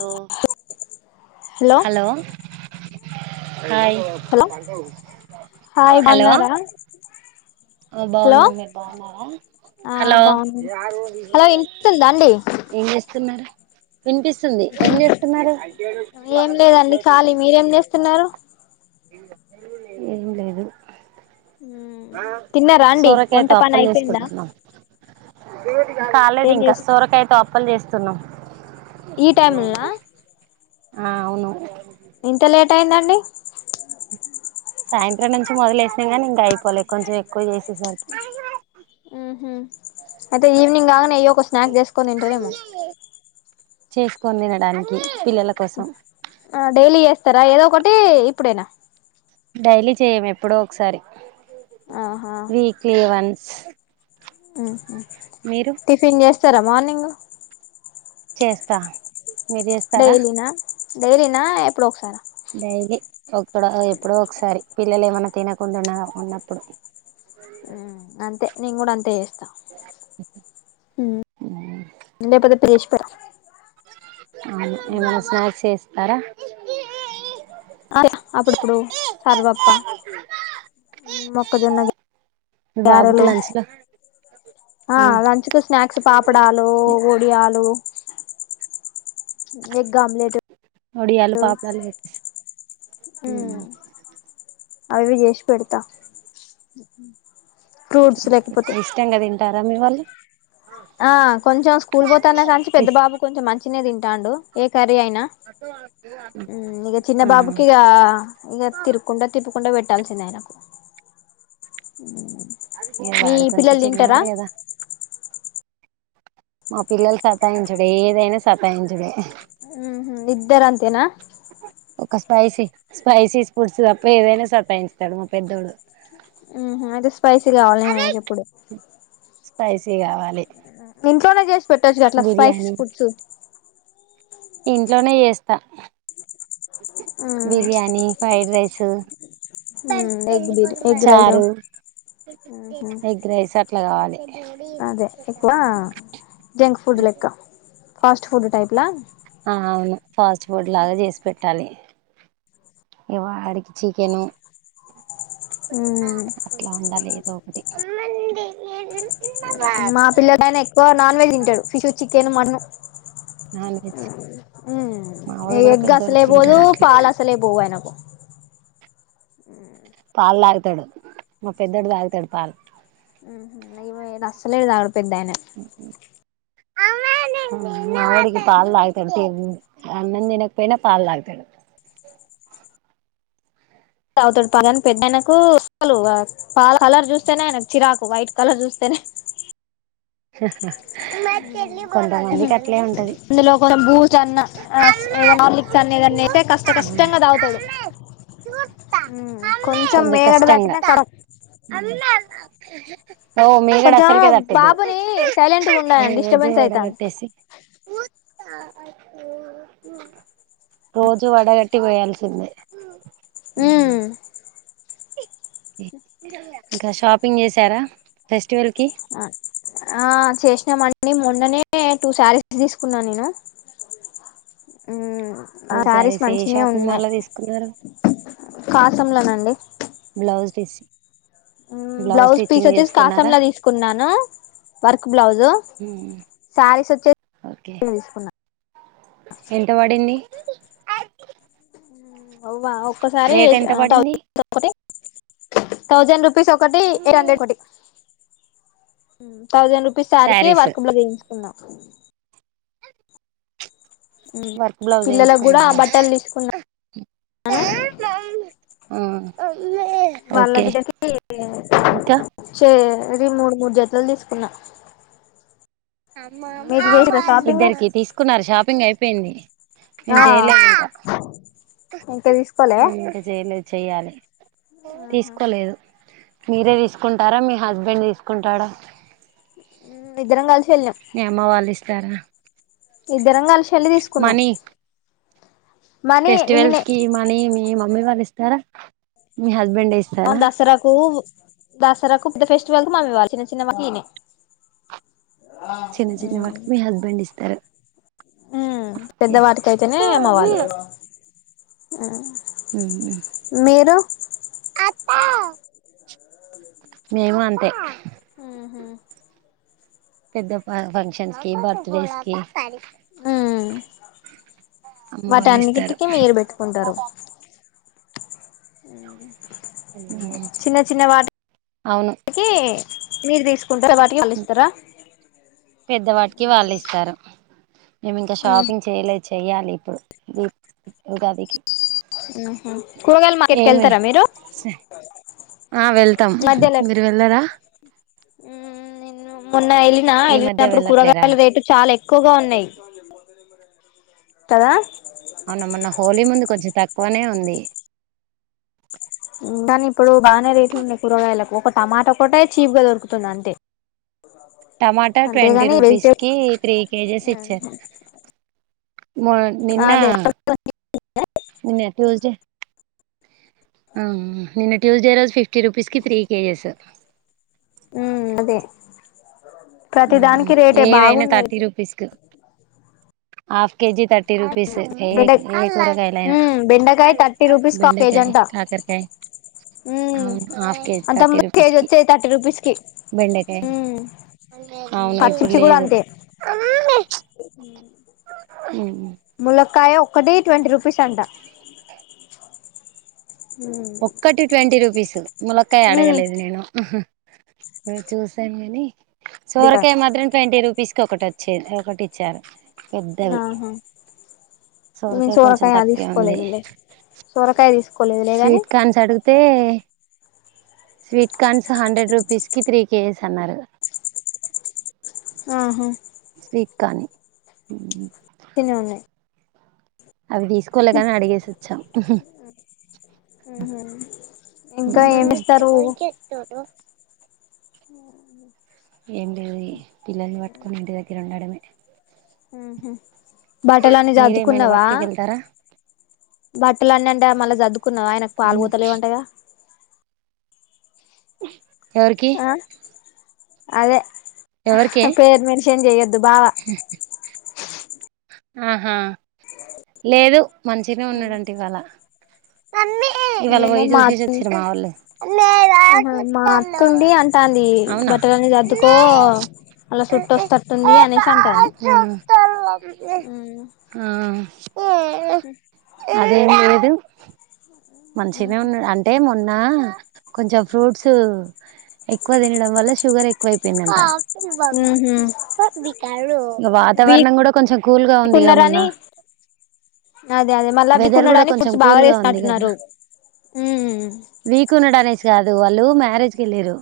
Hello hello hi hello hi hello బాగున్నారా hello బాగున్నాం మీరు ఆ బాగున్నారా బాగున్నా హలో వినిపిస్తుందా అండి వినిపిస్తుంది ఏం చేస్తున్నారు ఏం లేదండి ఖాళీ మీరేం చేస్తున్నారు ఏం లేదు ఆ రండి ఒంట పన అయిపోయిందా వేది కాలేదు ఏం ఇంకా చేసి సోరకాయయితో అప్పలు చేస్త తున్నావ్ ఈ టైం నా ఆ అవును ఇంతలే ఎట్టైందండి సాయంత్రం నుంచి మొదలేసినా కానీ ఇంకా అయిపోవలే కొంచెం ఎక్కువ చేసేసరికి ఉ అయితే ఈవనింగ్ కాగానే ఏయ్యో స్నాక్ చేసుకొని తింటారేమో చేసుకొని తినడానికి పిల్లల కోసం డైలీ చేస్తారా ఏదో ఒకటి ఇప్పుడేనా డైలీ చేయము ఎప్పుడో ఒకసారి ఆహా వీక్లీ వన్స్ ఆహ మీరు టిఫిన్ ఎస్త సరే మార్నింగ్ చేస్తా మీరు చేస్తారా డైలీనా డైలీనా ఎప్పుడు ఒకసారి డైలీ ఒక్కడో ఎప్పుడో ఒకసారి పిల్లలు ఏమన్నా తినకుండాన్నా ఉన్నప్పుడు అంతే నేను కూడా అంతే చేస్తా పోద్ద ప్ర క్క అవు ఏమనా స్నాక్స్ చేస్తారా అ అప్పుడప్పుడు సర్వప్ప మొక్కజొన్న మీ బాబుకి గరెలు లంచ్ లో ఆ లంచ్ కు స్నాక్స్ పాపడాలు వడియాలు ఎ గమలేెట్ ఒడియాలు పాపడాలు పెట్టేసి అ అవి జేష పెడతా ఫ్రూట్స్ లేకపోతే ఇష్టం కద ఇంట అమ్మి వాళ్ల్ ఆ కొంచెం స్కూల్ పోతానే కానిసి పెద్ద బాబు కొంచెం మంచిిన తింటాండు ఏ కర్రీ అయినా ఇక చిన్న ఆ బాబుకి ఇగ ఇక తిరుకుండా తిప్పుకుండా పెట్ ంద ఆయనకు ఇ మీ వాడు కొంచెం పిల్లలు తింటారా చిన్నాడు కదా మా పిల్లలు సతాయించడే ఏదైనా సతాయించడే ఇద్దార అంతేనా ఒక స్పైసీ స్పైసీ ఫుడ్స్ తప్ప ఏదైనా సతా యిస్తాడు మా పెద్దోడు అయితే స్పైసీ కావాలి మనకి ఎప్పుడు స్పైసీ కావాలి ఇంట్లోనే చేస్త పెట్టోచ్చు గ అట్లా బిర్యానీ స్పైసీస్ ఫుడ్స్ ఇంట్లోనే చేస్తా బిర్యానీ ఫ్రైడ్ రైస్ స ఎగ్ బిర్యా ఎగ్ చారు రైస్ ఎగ్గ రైస్ అట్లా గావాలి అదే ఎక్కువ జంక్ ఫుడ్ లెక్క ఫాస్ట్ ఫుడ్ టైప్లా ఆ అవును ఫాస్ట్ ఫుడ్ లాగా చేసి పెట్టాలి ఇ వాడికి చికెను మ్ మంది మా పిల్లడు ఆయన ఎక్కువ నాన్ వెెజ్ తింటాడు ఫిష్ వచ్చి తిన మన్న నాన్ వెజ్ మావోడు కూడా ఎగ్ పెద్దోడు అసలే పోదు తింటాడు అట్లే పాల్ అసలే పోవ అయనకు ఆ పాలు తాగుతాడు మా పెద్ధోడు తాగుతాడు పాలు అసలే తాగడు పెద్దాయాన మావోడికి పాలు తాగుతాడు అన్నం దినక పోయినా పాలు తాగుతాడు తాగుతాడు పాలని పెద్ద ఆయనకుా కలర్ చూస్తేనే ఆయనకు చిరాకు వైట్ కలర్ చూస్తేనే హ మ్ అట్లే ఉంటది అందులో కూడ బూస్ట్ అన్న ఏదన్న హార్లిక్స్ ఉంది అన్న ఏదేతే కష్ట కష్టంగా తాగుతాడు కొంచెం మీగడ దాట్టినా క నో మీగడ అసలుకి దాటిద్ ఓ బాబుని సైలెంట్గా ఉండాలండి రోజు డిస్టర్బెన్స్ వడ అయితాంది కట్టేసి రోజు వడగట్టి పోయాల్సిందే మ్ ఇంకా షాపింగ్ చేసారా ఫెస్ట్ ఆ ఆ చేసినామం డి మొన్ననే టూ శారీస్ తీసుకున్నాను నేను మ్ ఓ ఆ శారీస్ సారీస్ ఏ మంచినే షాపింగ్ మాల్ ఉన్నాయి లో తీసుకున్నారు కాటం లో నండి బ్లౌజ్ పీస్ మ్ బ్లౌజ్ పీస్ వచ్చేసి చేసుకున్నారా కాసంలో తీసుకున్నాను వర్క్ బ్లౌజు శారీస్ ఓకే వచ్చేసి తీసుకున్నాను ఎంత పడింది అవా ఒక్కసారి రేట్ ఎంత పడింది [unintelligible] థౌజండ్ రూ పీస్ ఒకటి ఎయిట్ హండ్రెడ్ పడ్డది మ్ థౌసండ్ రూపీస్ శారీ కి saris work blouse చేయించుకునా [unintelligible] work blouse పిల్లలకు కూడా వేయించుకున్నారా బట్టలు తీసుకున్నాను ఆ వాళ్ల బిడ్డకి ఇంకా చే ఇది మూడ్ మూడు జతలు తీసుకున్నా మీరు చేసిరా షాపింగ్ ఇద్దరికి తీసుకున్నారు షాపింగ్ అయ్ అయిపోయింది నేను ఆ చేయలేదు ఇంకా ఇంకా తీస్కోలే నేను ఇంకా చేయలేదు చెయ్యాలి తీసుకోలేదు మీరే తీసుకుంటారా మీ హస్బెండ్ తీసుకుంటాడా హ్మ్ ఇద్దరం కలిసి వెళ్ళినాం మీ అమ్మ వాల్ ఇస్త్ సర్నా ఇద్దరం కలిసి వెళ్లి తీసుకున్నాము ఫెస్టివల్ కి మనీ మీ మమ్మీ వాళ్ళు ఇస్తారా. మీ హస్బెం అ దసరాకు దసరాకు పేద ఫెస్టివల్కు మామ్మీ వాలే చిన్న చిన్నవాటికి ఈనే చిన్న చిన్న హ్మ్ వాటికి మీ హస్బెండ్ ఇస్తారు మ్ ఓకే పెద్దవాటికైతేనే అమ్మ వాళ్లు ఆ మీరు మేము అంతే హ్మ్ హు పెద్ద ఫ ఫంక్షన్స్కి బర్త్డే స్కి ఉమ్ అమ్మ వాళ్ళు ఇస్తారు వాటన్నికి మీరు పెట్టుకుంటారు మ్ చిన్న చిన్న అవును వాటికి మీర్ తీసుకుంటార వాటికి వాల్ ఇస్తారా పెద్దవాటికి వాళ్ళు ఇస్తారు మేము ఇంకా షాపింగ్ చేయలేదు. చెయాలి ఇప్పుడు ఉగాదికి హ్మ్ హు కూర్గాయల మార్కెట్కి ఏమి వేళ్తారా మీరు ఆ వెళ్తాం మధ్య లోకి మీరు వెళ్ళారా హ్మ్ నేను హ్మ్ మొన్న వెళ్ళిన ఈ మధ్య వెళ్ళినప్పుడు వెళ్ళట్లేరా కూరగాయల రేటు చాలా ఎక్కువ ఎక్కువగా ఉన్నాయి కదా అవునమన్న హోలీ ముందు కొంచెం తక్కువనే ఉంది కానీ ఇప్పుడు బాగానే రేట్లు ఉన్నాయి కూరగాయలకు ఒక టమాటా కూడాట చీప్ గా దొరుకుతుంది అంతే టమాటా ట్వంటీ అంతేగాని వెజిటేబుల్ రూపీస్కి త్రీ కేజీస్ ఇచ్చారు మ నిన్న అదే నిన్న ట్యూస్డే అ నేను ట్యూస్డే రోజు ఫిఫ్టీ రూపీస్కి త్రీ కేజెస్ ఉమ్ అదే ప్రతి ఉమ్ దానికి రేటే ఏవైనా బాగున్నాయి థర్టీ రూపీస్కు ఆ కేజీ థర్టీ రూపీస్ ఏ ఏ బెండ కూరకాయలుయినా ఉమ్ బెండకాయ థర్టీ రూపీస్ కా కేజీ బెండకాయ అంట కాకరకాయ ఉమ్ అవును హాఫ్ కేజీ థర్టీ అంతకుముందు కేజీ రూపీస్కి వచ్చేది థర్టీ రూపీస్ కి బెండకాయ అవును ఇప్పుడు పచ్చిమిర్చి కూడా లేదు అంతే ములక్కయ ఒక్కటి ట్వంటీ రూపీస్ అంటా ఒక్కటి ట్వంటీ రూపీసు ములక్కయ ఉమ్ అడగలేదు నేను మీ చూసాం కాని సొరకాయ మాత్రం ట్వంటీ రూపీస్ ఒకటి వచ్చే ఒకటి ఇచ్చారు పెద్దవి ఆహా మేము కొంచెం సోరకాయ తక్కువే ఉంది తీసుకోలేదు లే సోరకాయ తీసుకో స్వీట్ కన్స్ అడుగాతే స స్వీట్ కార్న్స్ హండ్రెడ్ డే రూపీస్కి త్రీ కేజెస్ అన్నారు ఆహా స్వీట్ కాన్ అసలి చిన్న ఉన్నాయి అవి తీసుకోలేగా అడిగేసి వచ్చాం ఇంకా ఏమి ఇస్తారు ఆమ్ ఏం లేదు పిల్లల్ని పట్టుకోని ఇంటి దగ్గర ఉండడమే అ ఆహా బట్టలు అన్ని మీరేమైనా సదుకున్నావా వర్క్కి వెళ్తారా బట్ ఇళ్ళ అన్నడి అంటే మళ్ళీ సద్దుకున్నావా ఆయనకు ఎందు పాలుపోతలేవంటగా ఎవరికి ఆ అదే ఎవరికే పేరు మేన్ షన్ చేయ్యదు దు బావా ఆహా లేదు మంచిగానే ఉన్నాడుంట ఇవాళా అన్నీ ఏమో మా అత్త ఆహా మా పోష అత్తుండి అంటాంది బట్టలన్నీ సర్దుకో అలా శమా సుట్టొస్తట్టుంది అనేసి అంటాంది అవునా అదే ఇదు మంచిగాగా ఉన్నా అంటే కొంచెం ఫ్రూట్స్ ఎక్కువ తినడం వల్ల షుగర్ ఎక్కువ అయిపోయిందింట ఉహు వాతావరణం కూడా కొంచెం కూల్గా ఉందిగా మొన్న వీకున్నరని అదే అదే వెదర్ కూడా కొంచెం కూల్గా ఉంది కదా వీక్ ఉన్నాడు హమ్ అనేసి కాదు వాళ్ళు మ్యారేజ్కి వెళ్ళరు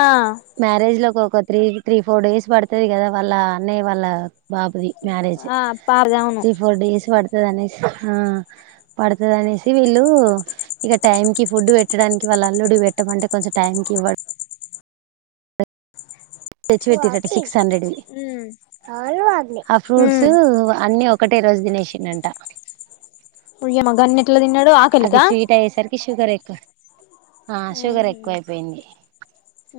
ఆ మ్యారేజ్ లో ఒక త్రీ త్రీ ఫోర్ డేస్ పడుతుంది కదా వాళ్ళ అన్నయ్య వాళ్ళ బాబుది మ్యారేజ్ ఆ పాపది అవును తీ ఫోర్ ేస్ అడుతే ఆ పడుతదనే ఇది వీళ్ళు ఇక టైంకి ఫుడ్ పెట్టడానికి వాళ్ళ అల్లుడి పెట్టమంటే కొంచెం టైంకి ఇవ్వడు తెచ్చ పెట్టి సిక్స్ ఉమ్ అ ఒకటే రోజు తినేసిండంట ఉయ్యమగ అన్నిట్లా తిన్నాడు ఆకలిక అవి స్వీట్ అయ్యేసరికి షుగర్ ఎక్కువ ఆ షుగర్ ఎక్కువ అయిపోయింది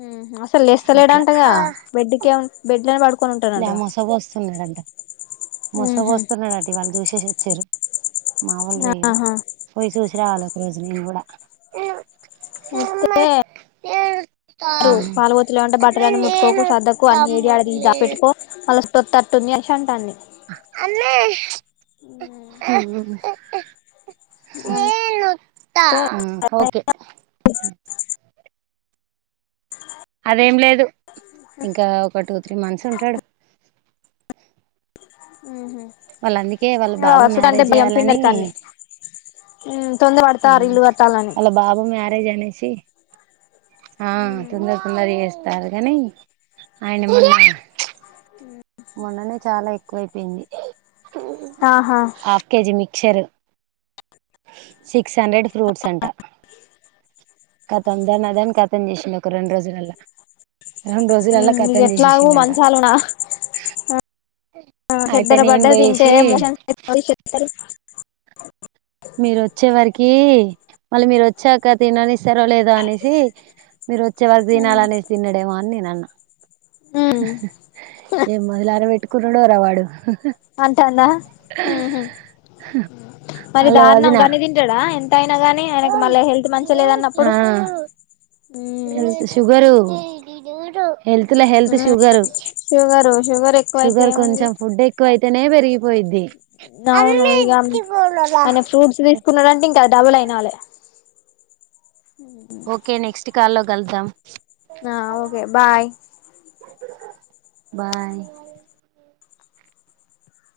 ఉహు అసలు అట్లా లేస్తలేడాంటగా బెడ్ క ఏ బెడ్ని పడు లే మోసబు వస్తున్నారంట మస ఉహు వస్తన్నా డా వాళ్ళ జష స సర మావల్ వల్ ఆహా పోయి సూ ాలూక రోజుల కూడా అంతతే ఏ పాాలవోతులే వంటే బట్టలన్నని ముట్టుకోకు సర్ద్దకు వత్తా అన్ని ఏడి ఆడ మమ్మీ పెట్టుకో తొత్త్తట్టుంది చేసి అంటాడి అ ఏ ఓకే అదేం లేదు ఇంకా ఒకటి త్రీ మంత్స్ ఉంటడు హుమ్ హు వాళ్ళ అందుకే వాళ్ళ బాబు మ్యారేజ్ చేయ్యాలని హుమ్ వలా బాబు మ్యారేజ్ అనేసి ఆ తొందర్ తొందర్ చేస్ కాదుగాని ఆయన మొన్న హుమ్ మొన్ననే చాలా ఎక్కువయిపోయింది ఆహా హాఫ్ కేజీ మి క్షరు సిక్స్ హండ్రెడ్ ఫ్రూట్స్ అంటా కతం దాన్ని అదని కతం చేసిండు రెండు రోజులలా హుమ్ నీకు ఎట్లాగు మంచాలునా అయితే చెెడ్డర నేను బడ్డ తింటే పోయేసి మోషన్ మీరు వచ్చే వారికీ మళ్ళీ మీరు వచ్చాక తిననిస్తారో లేదో అనేసి మీరు వచ్చే వరకు తినాలనేసి తిన్నడేమో అని నేను అన్నా ఏ మొదలార పెట్ కుర్రడోరవాడు అంటాన్న మరి వాళ్ళ దారుణం వదిన గన్ని తింటాడా ఎ అయినా గానీ ఆ ఆయనకి మళ్ళీ హెల్త్ మంచి లేదన్నప్పుడు తనిీడు హెల్త్ లో హెల్త్ షుగర్ షుగరు షుగర్ ఎక్కువైతే షుగర్ ఏముంది కొంచెం ఫుడ్ ఎక్కువ అయితేనే పె పోయిద్ది అవును ఇక అయన ఫ్రూట్స్ తీసుకున్నాడంటే ఇంకా డబుల్ అయినాలే ఓకే నెక్స్ట్ కాల్ లో కలుద్దాం ఆ ఓకే బాయ్ బాయ్